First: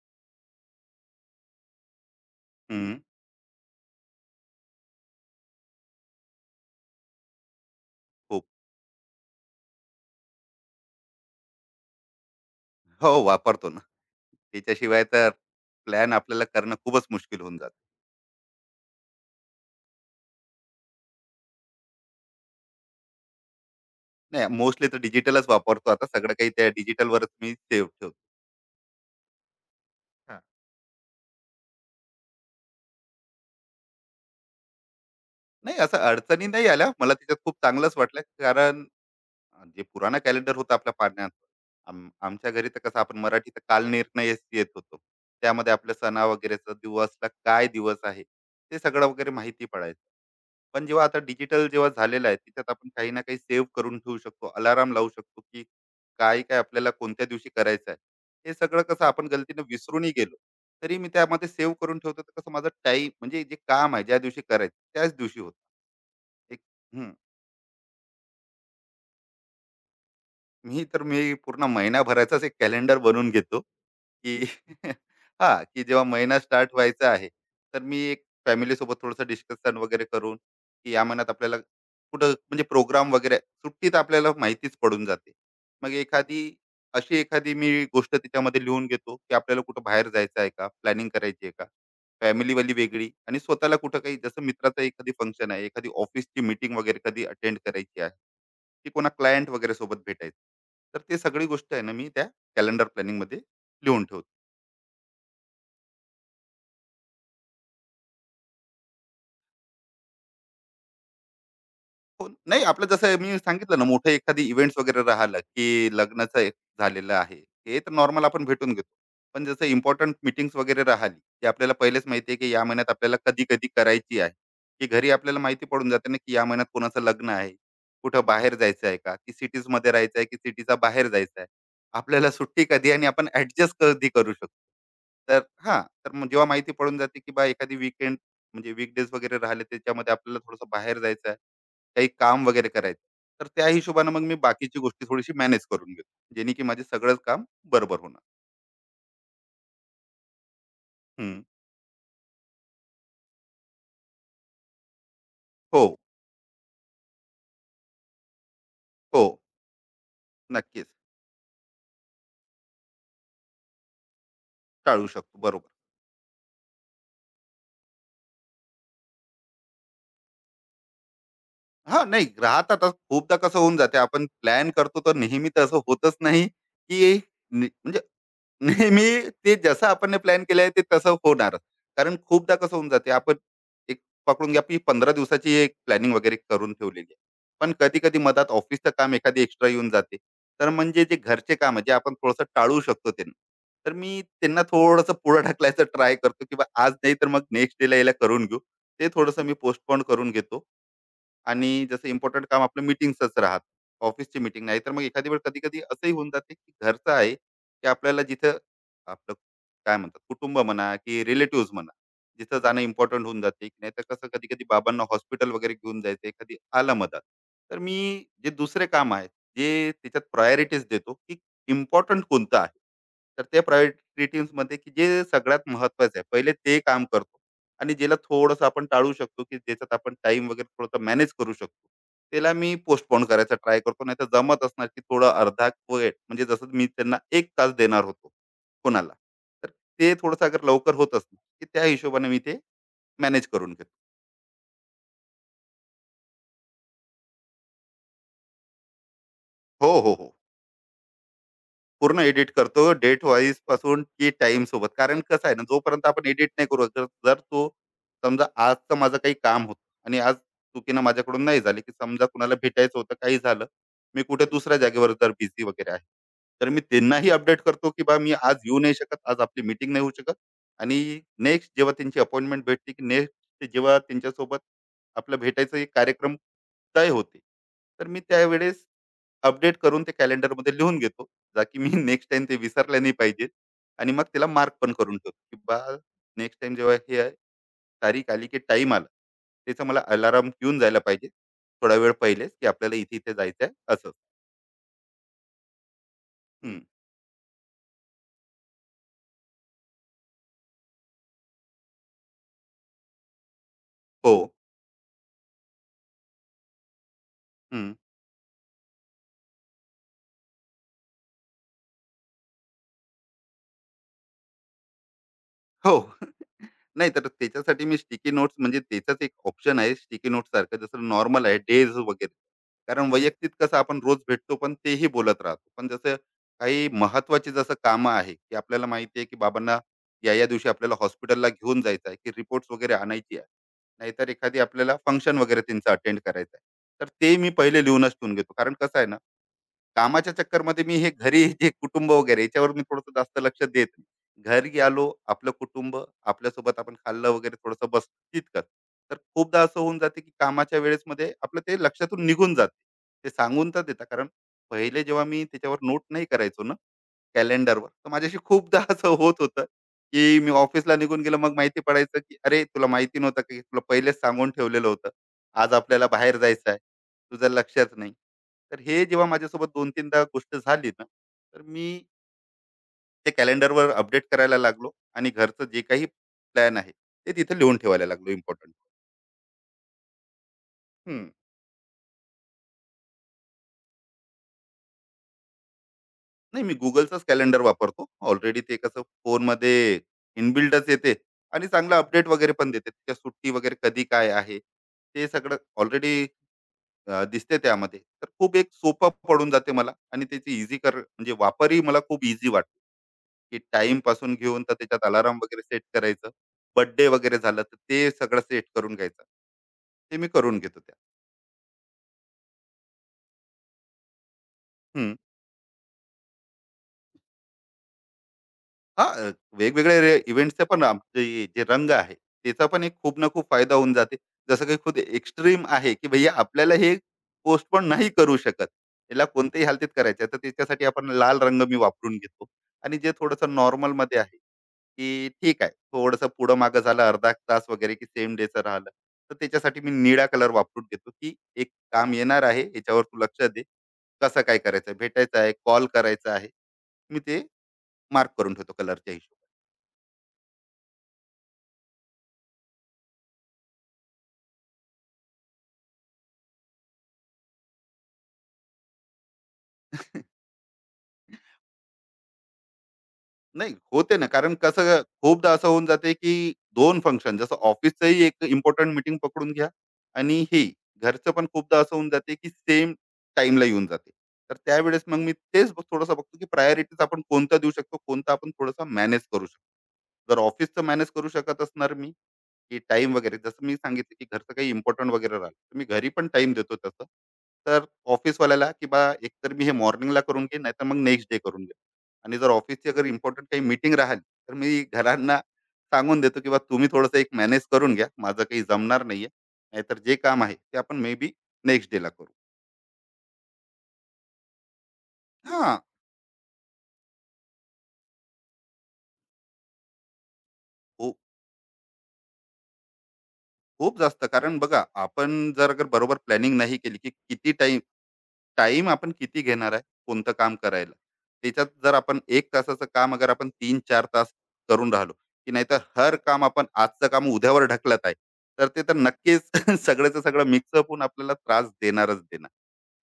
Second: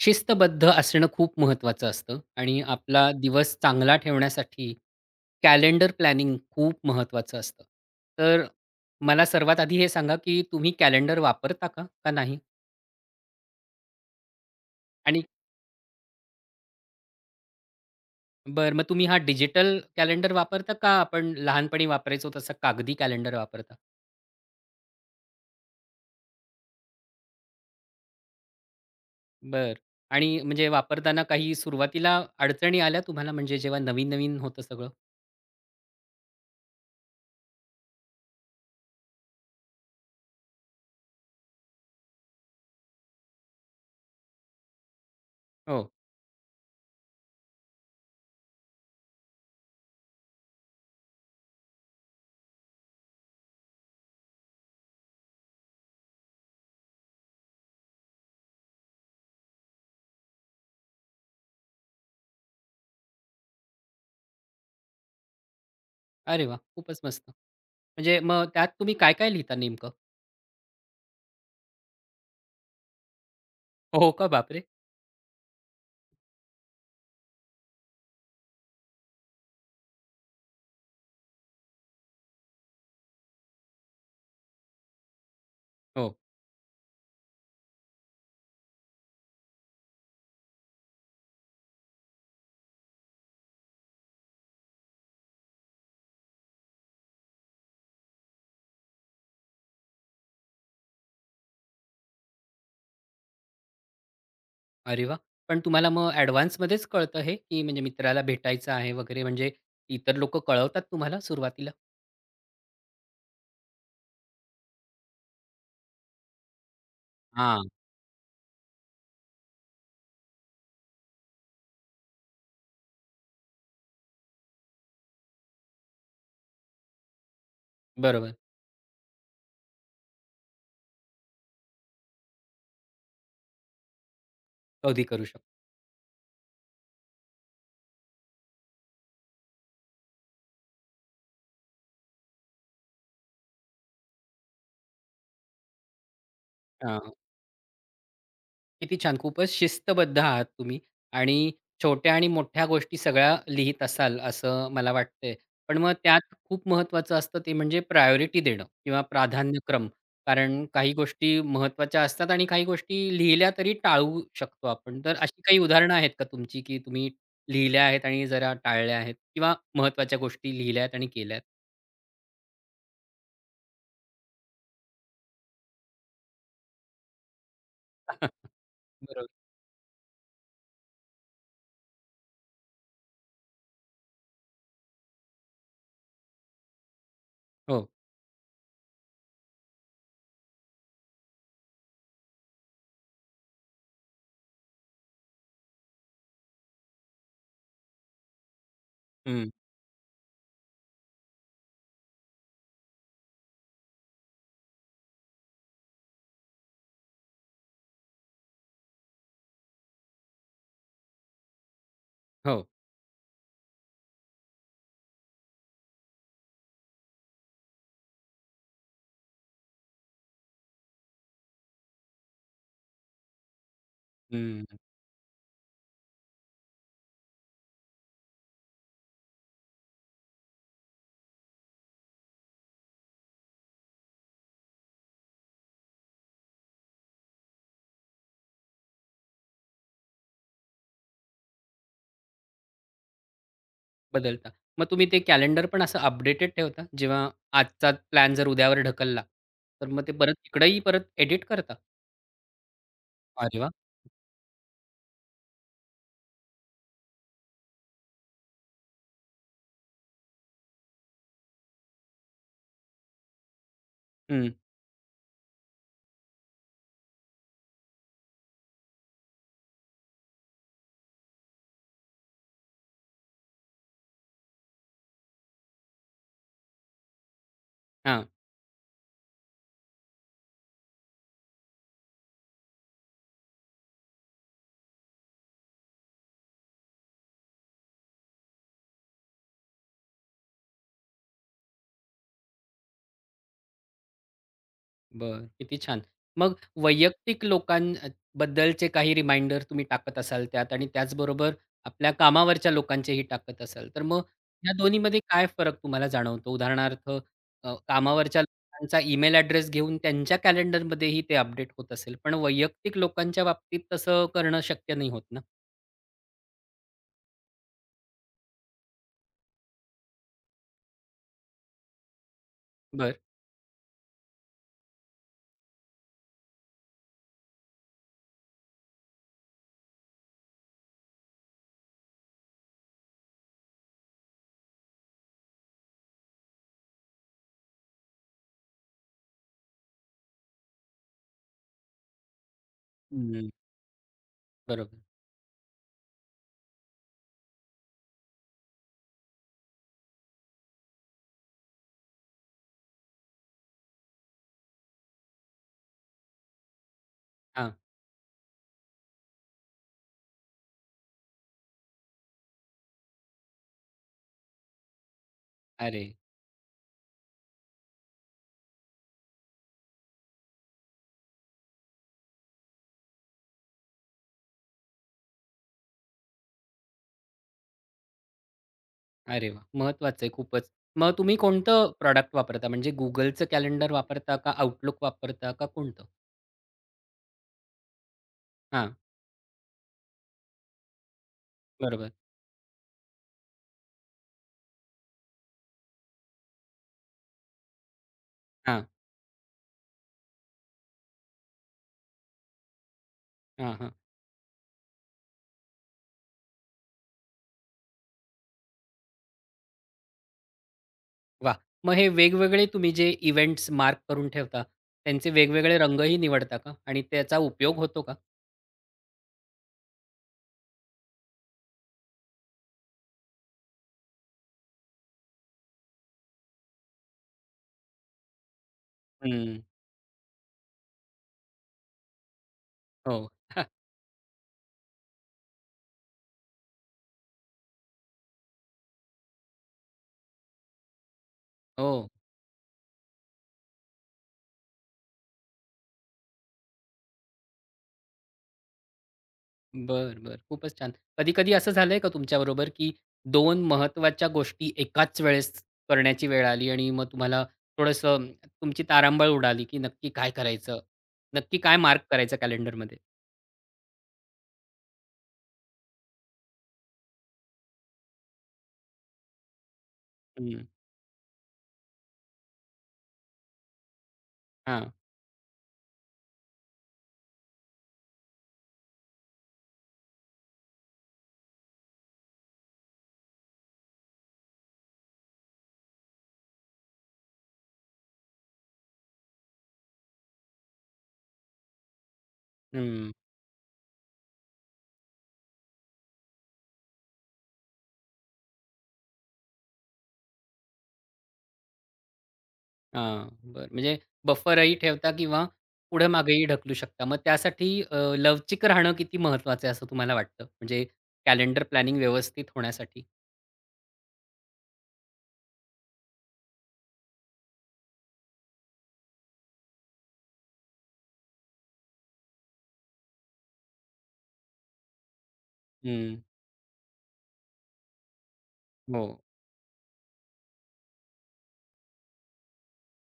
शिस्तबद्ध असणं खूप महत्त्वाचं असतं आणि हं, आपला दिवस चांगला ठेवण्यासाठी कॅलेंडर प्लॅनिंग खूप महत्त्वाचं असतं. तर खूप. मला सर्वात आधी हे सांगा, की तुम्ही कॅलेंडर वापरता का? का नाही? हो, वापरतो ना. त्याच्याशिवाय आणि तर प्लॅन आपल्याला करणं खूपच मुश्किल होऊन जातं. बरं मग तुम्ही हा डिजिटल कॅलेंडर वापरता का आपण लहानपणी वापरायचो तसा कागदी कॅलेंडर वापरता? नाही, मोस्टली तर डिजिटलच वापरतो आता. सगळं काही त्या डिजिटलवरच मी सेव्ह ठेवतो. बरं. आणि हां. म्हणजे वापरताना काही सुरुवातीला अडचणी आल्या तुम्हाला म्हणजे जेव्हा नवीन-नवीन होतं सगळं? नाही, असं अडचणी नाही आल्या. मला त्याच्यात खूप चांगलंच वाटलं, कारण जे पुराणा कॅलेंडर होता आपल्या पाण्यात. आमच्या घरी तर कसं आपण मराठीत कालनिर्णय येत होतो. त्यामध्ये हो. आपल्या सणा वगैरेचा दिवसला काय दिवस आहे, ते सगळं वगैरे माहिती पडायचं. पण जेव्हा आता डिजिटल झालेलं आहे, त्याच्यात आपण काही ना काही सेव्ह करून ठेवू शकतो. अलार्म लावू शकतो, की काय-काय आपल्याला कोणत्या दिवशी करायचं आहे. हे सगळं कसं आपण गलतीनं विसरूनही गेलो, तरी मी त्यामध्ये सेव्ह करून ठेवतो. तर कसं माझा टाईम म्हणजे जे काम आहे, ज्या दिवशी करायचं त्याच दिवशी होतं. अरे वाह! एक खूपच मस्त. म्हणजे मग त्यात तुम्ही काय-काय लिहिता नेमकं? मी तर मी पूर्ण महिनाभराचाच एक कॅलेंडर बनवून घेतो, हो का? की बापरे! हां, की जेव्हा महिना स्टार्ट व्हायचा आहे, तर मी एक फॅमिलीसोबत थोडंसं डिस्कशन वगैरे करून, की या महिन्यात आपल्याला कुठं म्हणजे प्रोग्राम वगैरे सुट्टीत आपल्याला माहितीच पडून जाते. मग हो. एखादी अशी एखादी मी गोष्ट त्याच्यामध्ये लिहून घेतो, की आपल्याला कुठं बाहेर जायचं आहे का? प्लॅनिंग करायची आहे का? फॅमिलीवाली वेगळी आणि स्वतःला कुठं काही जसं मित्राचं एखादी फंक्शन आहे, एखादी ऑफिसची मीटिंग वगैरे कधी अटेंड करायची आहे. की कोणा क्लायंट वगैरे सोबत भेटायचं. तर ते सगळी गोष्ट आहे ना मी त्या कॅलेंडर प्लॅनिंगमध्ये लिहून ठेवतो. अरे वाह! पण तुम्हाला मग ॲडव्हान्समध्येच कळतं हे, की म्हणजे मित्राला भेटायचं आहे वगैरे म्हणजे इतर लोकं कळवतात तुम्हाला सुरुवातीला? हो, नाही आपलं जसं मी सांगितलं ना मोठे एखादी इव्हेंट्स वगैरे राहिलं, की लग्नाचं एक झालेलं आहे. हां. हे तर नॉर्मल आपण भेटून घेतो. पण जसं इम्पोर्टंट मीटिंग्स वगैरे राहिली, की आपल्याला पहिलेच माहिती आहे, की या महिन्यात आपल्याला कधी-कधी करायची आहे. की घरी आपल्याला माहिती पडून जाते ना, की या महिन्यात कोणाचं लग्न आहे, कुठं बरोबर. बाहेर जायचं आहे का, की सिटीजमध्ये राहायचं आहे, की सिटीच्या बाहेर जायचं आहे. आपल्याला सुट्टी कधी आणि आपण ॲडजस्ट कधी करू शकतो. कधी करू तर शकतो. हां, तर मग जेव्हा माहिती पडून जाते, की बा एखादी वीकेंड म्हणजे वीकडेज वगैरे राहिले त्याच्यामध्ये आपल्याला थोडंसं बाहेर जायचं आहे, काही काम वगैरे करायचं तर त्या हिशोबानं मग मी बाकीची गोष्टी थोडीशी मॅनेज करून घेतो. जेणे की माझे सगळंच काम बरोबर होणार. किती छान. खूपच शिस्तबद्ध आहात तुम्ही आणि हं. छोट्या आणि मोठ्या गोष्टी सगळ्या लिहीत असाल, असं मला वाटतंय. पण हो, मग त्यात खूप महत्त्वाचं असतं ते म्हणजे प्रायोरिटी देणं किंवा हो. प्राधान्यक्रम. कारण नक्कीच. काही गोष्टी महत्त्वाच्या असतात आणि काही गोष्टी लिहिल्या तरी टाळू शकतो आपण. टाळू तर शकतो. अशी काही बरोबर. उदाहरणं आहेत का तुमची, की तुम्ही लिहिल्या आहेत आणि जरा टाळल्या आहेत किंवा महत्त्वाच्या गोष्टी लिहिल्या आहेत आणि केल्या आहेत? हां, नाही राहतातच. खूपदा कसं होऊन जाते आपण प्लॅन करतो तर नेहमी तर असं होतच नाही, की नि म्हणजे नाही, मी बरोबर. ते जसं आपण प्लॅन केलं आहे ते तसं होणारच. कारण खूपदा कसं होऊन जाते आपण एक पकडून घ्या, की 15 दिवसाची एक प्लॅनिंग वगैरे करून ठेवलेली आहे. पण हो. कधी-कधी मधात ऑफिसचं काम एखादी एक्स्ट्रा येऊन जाते. तर म्हणजे जे घरचे काम आहे, जे आपण थोडंसं टाळू शकतो त्यांना. तर मी त्यांना थोडंसं पुढं ढकलायचं ट्राय करतो, की आज नाही तर मग नेक्स्ट डेला याला करून घेऊ. ते थोडंसं हं. मी पोस्टपोन करून घेतो. आणि जसं इम्पॉर्टंट काम आपलं मीटिंग्सच राहत ऑफिसची मीटिंग नाही तर मग एखादी वेळ कधी कधी असंही होऊन जाते की घरचं आहे की आपल्याला जिथं आपलं काय म्हणतात कुटुंब म्हणा की रिलेटिव्ह म्हणा जिथं हो. जाणं इम्पॉर्टंट होऊन जाते. नाही तर कसं कधी कधी बाबांना हॉस्पिटल वगैरे घेऊन जायचं एखादी आलं मदत. तर मी जे दुसरे काम आहे जे त्याच्यात प्रायोरिटीज देतो की इम्पॉर्टंट कोणतं आहे, तर ते प्रायोरिटीज हं. मध्ये की जे सगळ्यात महत्वाचं आहे पहिले ते काम करतो. आणि ज्याला थोडंसं आपण टाळू शकतो, की ज्याच्यात आपण टाइम वगैरे थोडासा मॅनेज करू शकतो, त्याला मी पोस्टपोन करायचा ट्राय करतो. नाहीतर जमत असणार, की थोडं अर्धा वेळ म्हणजे जसं मी त्यांना 1 तास देणार होतो कोणाला. तर ते थोडंसं अगर लवकर होत असणार, की त्या हिशोबाने मी ते मॅनेज करून घेतो. बदलता. मग तुम्ही ते कॅलेंडर पण असं अपडेटेड ठेवता? जेव्हा आजचा प्लॅन जर उद्यावर ढकलला, तर हो, मग ते हो, हो. परत तिकडंही परत एडिट करता? पूर्ण एडिट करतो डेट वाईज अरे वाह! पासून की टाइम सोबत. कारण कसं आहे ना, जोपर्यंत आपण एडिट नाही करू जर जर तो समजा आजचं माझं काही काम होतं आणि आज चुकीनं माझ्याकडून नाही झाली, की समजा कुणाला भेटायचं होतं, काही झालं. मी कुठे हं. दुसऱ्या जागेवर जर बिझी वगैरे आहे. तर मी त्यांनाही अपडेट करतो, की बा मी आज येऊ नाही शकत, आज आपली मीटिंग नाही होऊ शकत आणि नेक्स्ट जेव्हा त्यांची अपॉइंटमेंट भेटते, की नेक्स्ट जेव्हा त्यांच्यासोबत आपलं भेटायचं एक कार्यक्रम तय होते. तर मी हां. त्यावेळेस अपडेट करून ते कॅलेंडरमध्ये लिहून घेतो, जा की मी नेक्स्ट टाइम ते विसरले नाही पाहिजे. आणि मग त्याला मार्क पण करून ठेवतो, की बा नेक्स्ट टाइम जेव्हा हे आहे, तारीख आली, की टाइम आला, त्याचा मला अलाराम येऊन जायला पाहिजे, थोडा वेळ पहिलेच, की आपल्याला इथे-इथे जायचं आहे असं. बरं. किती छान. मग हं. वैयक्तिक लोकांबद्दलचे काही रिमाइंडर तुम्ही टाकत असाल त्यात आणि त्याचबरोबर आपल्या कामावरच्या लोकांचेही टाकत असाल. तर मग हो. या दोन्हीमध्ये काय फरक तुम्हाला जाणवतो? उदाहरणार्थ हं. कामावरच्या लोकांचा ईमेल ॲड्रेस घेऊन त्यांच्या कॅलेंडरमध्येही ते अपडेट होत असेल. पण वैयक्तिक लोकांच्या बाबतीत तसं करणं शक्य नाही होत ना? हो. नाही तर त्याच्यासाठी मी स्टिकी नोट्स म्हणजे त्याचाच एक ऑप्शन आहे स्टिकी नोट्स सारखं जसं नॉर्मल आहे डेज वगैरे. कारण बरं. वैयक्तिक कसं आपण रोज भेटतो पण तेही बोलत राहतो पण जसं काही महत्वाची जसं कामं आहे की आपल्याला माहिती आहे की बाबांना या या दिवशी आपल्याला हॉस्पिटलला घेऊन जायचं आहे की रिपोर्ट्स वगैरे आणायची आहे, नाहीतर एखादी आपल्याला फंक्शन वगैरे त्यांचं अटेंड करायचं आहे, तर ते मी पहिले लिहूनच ठेवून घेतो. कारण कसं आहे ना, कामाच्या चक्करमध्ये मी हे घरी जे कुटुंब वगैरे याच्यावर मी थोडंसं जास्त हं. लक्ष देत नाही. घरी बरोबर. आलो आपलं कुटुंब आपल्यासोबत आपण खाल्लं वगैरे थोडंसं बस तितकंच. तर खूपदा असं होऊन जाते की कामाच्या वेळेस मध्ये आपलं ते लक्षातून निघून जाते. ते सांगून तर देता. कारण पहिले जेव्हा मी त्याच्यावर नोट नाही करायचो ना हां. कॅलेंडरवर, तर माझ्याशी खूपदा असं होत होतं की मी ऑफिसला निघून गेलो मग माहिती पडायचं की "अरे तुला माहिती नव्हतं की तुला पहिलेच सांगून ठेवलेलं होतं. आज अरे! आपल्याला बाहेर जायचं आहे. तुझं लक्षात नाही." तर हे जेव्हा माझ्यासोबत 2-3 दा गोष्ट झाली ना तर मी ते कॅलेंडरवर अपडेट करायला लागलो आणि घरचं जे काही प्लॅन आहे ते तिथे लिहून ठेवायला लागलो इम्पॉर्टंट. अरे वाह! महत्वाचं आहे खूपच. मग हम्म. तुम्ही कोणतं प्रॉडक्ट वापरता? म्हणजे Googleचं कॅलेंडर वापरता का Outlook वापरता का कोणतं? नाही मी गुगलचंच कॅलेंडर वापरतो. ऑलरेडी ते हां. कसं फोनमध्ये इनबिल्डच येते आणि चांगलं बरोबर. अपडेट वगैरे पण देते त्या सुट्टी वगैरे कधी काय आहे ते सगळं ऑलरेडी दिसते त्यामध्ये तर खूप एक हां. सोपं पडून जाते मला आणि त्याची इझी कर म्हणजे वापरही मला खूप इझी वाटतो. की हां, हां. टाइम पासून घेऊन तर त्याच्यात अलार्म वगैरे सेट करायचं. बर्थडे वगैरे झालं तर ते सगळं सेट करून घ्यायचं. ते मी करून घेतो त्या. वाह! मग हे वेगवेगळे तुम्ही जे इव्हेंट्स मार्क करून ठेवता, हं. त्यांचे वेगवेगळे रंगही निवडता का? आणि त्याचा उपयोग होतो का? हां, वेगवेगळ्या रे इव्हेंट्सचे पण आमचे जे रंग आहे, त्याचा पण एक खूप ना खूप फायदा होऊन जाते. जसं काही खूप एक्स्ट्रीम आहे, की भैया आपल्याला हे पोस्टपोन नाही करू शकत. याला हं. कोणत्याही हालतीत करायचं आहे. तर त्याच्यासाठी आपण लाल रंग मी वापरून घेतो. आणि जे हो. थोडंसं नॉर्मलमध्ये आहे की ठीक आहे, थोडंसं पुढं मागं झालं अर्धा तास वगैरे की सेम डेचं राहिलं. तर त्याच्यासाठी मी निळा कलर वापरून घेतो, की एक हो. काम येणार आहे, याच्यावर तू लक्ष दे. कसं काय करायचं आहे, भेटायचं आहे, कॉल करायचा आहे. मी ते मार्क करून ठेवतो कलरच्या हिशोबाने. बरं, बरं. खूपच छान. कधी-कधी असं झालंय का तुमच्याबरोबर, की दोन महत्त्वाच्या गोष्टी एकाच वेळेस करण्याची वेळ आली आणि मग तुम्हाला थोडंसं तुमची तारांबळ उडाली, की नक्की काय करायचं? नक्की काय मार्क करायचं कॅलेंडरमध्ये? नाही होते ना. कारण कसं खूपदा असं होऊन जाते की दोन फंक्शन जसं ऑफिसचंही एक इम्पॉर्टंट मीटिंग पकडून घ्या आणि हे हं. घरचं पण खूपदा असं होऊन जाते की सेम टाइमला येऊन जाते. तर हां. त्यावेळेस मग मी तेच थोडंसं बघतो की प्रायोरिटीज आपण कोणता देऊ शकतो कोणता आपण थोडंसं मॅनेज करू शकतो. जर ऑफिसचं मॅनेज करू शकत असणार मी की टाईम वगैरे जसं मी सांगितलं की घरचं काही इम्पोर्टंट वगैरे राहिलं तर मी घरी पण टाइम देतो तसं. तर ऑफिसवाल्याला की बा एकतर मी हे मॉर्निंगला करून घे नाहीतर मग नेक्स्ट डे करून घे. आणि जर ऑफिसची अगर हं. इम्पॉर्टंट काही मीटिंग राहिली तर मी घरांना सांगून देतो की बा तुम्ही थोडंसं एक मॅनेज करून घ्या माझं काही जमणार नाहीये. नाहीतर जे काम आहे ते आपण मे बी नेक्स्ट डेला करू. हां. बरं. म्हणजे बफरही ठेवता किंवा हां. पुढे-मागेही ढकलू शकता. मग त्यासाठी लवचिक राहणं किती महत्त्वाचं आहे असं तुम्हाला वाटतं? म्हणजे खूप. कॅलेंडर प्लॅनिंग व्यवस्थित होण्यासाठी? खूप जास्त. कारण बघा आपण जर अगर बरोबर प्लॅनिंग नाही केली की किती टाइम टाइम आपण किती घेणार आहे कोणतं काम करायला. त्याच्यात जर आपण 1 तासाचं काम अगर आपण 3-4 तास करून राहिलो की नाहीतर हर हं. काम आपण आजचं काम उद्यावर ढकलत आहे, तर ते तर हो. नक्कीच सगळ्याचं सगळं मिक्सअप होऊन आपल्याला त्रास देणारच देणार.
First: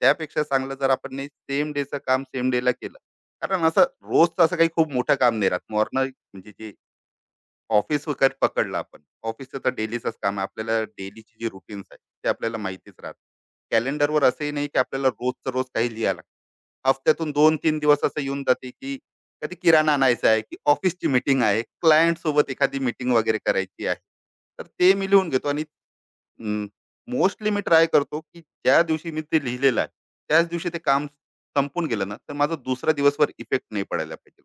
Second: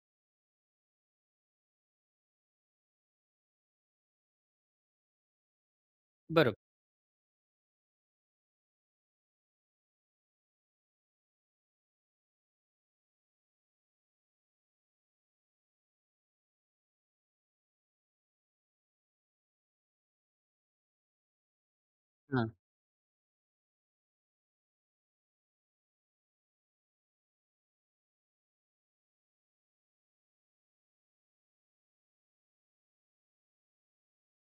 त्यापेक्षा चांगलं जर आपण सेम डेचं काम सेम डेला केलं. कारण असं रोजचं असं काही खूप मोठं काम नाही राहत. मॉर्नर म्हणजे बरोबर. जे ऑफिस वगैरे पकडलं आपण ऑफिसचं तर डेलीचंच काम आहे. आपल्याला डेलीची जी रुटीन्स आहे ते आपल्याला माहितीच राहत. कॅलेंडरवर असंही नाही की आपल्याला रोजचं रोज काही लिहायला लागतं. हफ्त्यातून 2-3 दिवस असं येऊन जाते, की कधी किराणा आणायचा आहे, की ऑफिसची मीटिंग आहे, क्लायंट सोबत हां. एखादी मीटिंग वगैरे करायची आहे. तर ते मी लिहून घेतो आणि अं, मोस्टली मी ट्राय करतो, की ज्या दिवशी मी ते लिहिलेलं आहे, त्याच दिवशी ते काम संपून गेलं ना, तर माझा दुसऱ्या दिवसभर इफेक्ट नाही पडायला पाहिजे.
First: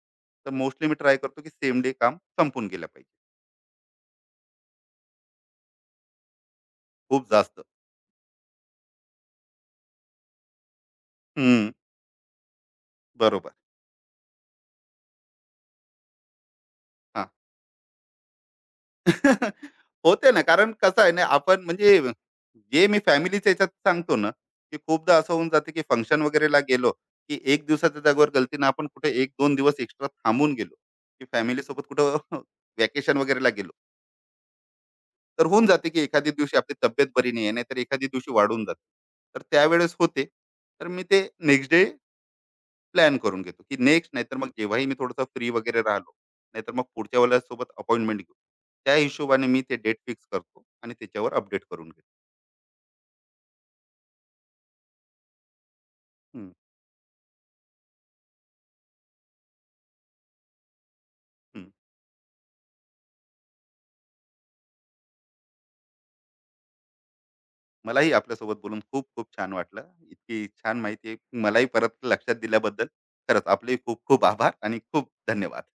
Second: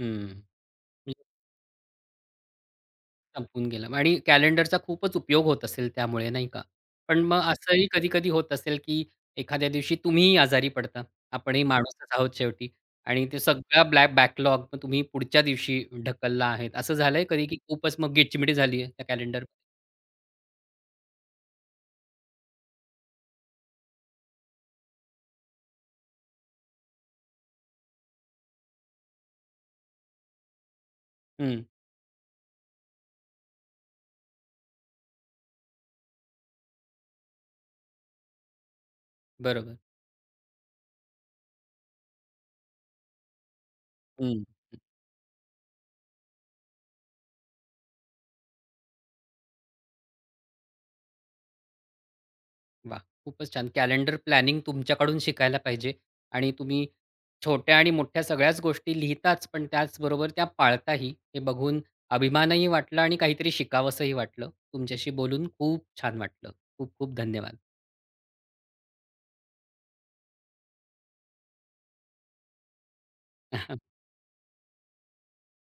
हं. तर मोस्टली मी ट्राय करतो, की सेम डे काम संपून गेलं पाहिजे. संपून गेला आणि कॅलेंडरचा खूपच उपयोग होत असेल त्यामुळे, नाही का? पण खूप मग जास्त. असंही कधी-कधी होत असेल, की एखाद्या दिवशी तुम्हीही आजारी पडता. आपणही हं, माणूसच आहोत शेवटी आणि ते बरोबर. सगळा ब्लॅक बॅकलॉग मग तुम्ही पुढच्या दिवशी ढकलला आहे. असं झालंय कधी, की खूपच मग गिचमिडी झाली आहे त्या कॅलेंडरमध्ये? होते ना, कारण कसं आहे ना, आपण म्हणजे जे मी फॅमिलीच्या ह्याच्यात सांगतो ना, की खूपदा असं होऊन जाते, की फंक्शन वगैरेला गेलो, की 1 दिवसाच्या जागेवर गलतीनं आपण कुठे 1-2 दिवस एक्स्ट्रा थांबून गेलो, की हं, फॅमिलीसोबत कुठं व्हॅकेशन वगैरेला गेलो. तर होऊन जाते, की एखाद्या दिवशी आपली तब्येत बरी नाही आहे, नाहीतर एखाद्या दिवशी वाढून जाते. तर बरोबर. त्यावेळेस होते. तर मी ते नेक्स्ट डे प्लॅन करून घेतो की नेक्स्ट नाहीतर हं. मग जेव्हाही मी थोडंसं फ्री वगैरे राहिलो, नाहीतर मग पुढच्या वेळेला सोबत अपॉइंटमेंट घेऊ. त्या हिशोबाने मी ते डेट फिक्स करतो आणि त्याच्यावर अपडेट करून घेतो. वाह! खूपच छान. कॅलेंडर प्लॅनिंग तुमच्याकडून शिकायला पाहिजे आणि हम्म, तुम्ही छोट्या आणि मोठ्या सगळ्याच गोष्टी लिहिताच, पण त्याचबरोबर त्या पाळताही. हे हम्म. बघून अभिमानही वाटला आणि काहीतरी शिकावसंही वाटलं. तुमच्याशी बोलून खूप छान वाटलं. खूप खूप धन्यवाद. मलाही आपल्यासोबत बोलून खूप खूप छान वाटलं. इतकी छान माहिती मलाही परत लक्षात दिल्याबद्दल खरंच आपले खूप खूप आभार आणि खूप धन्यवाद.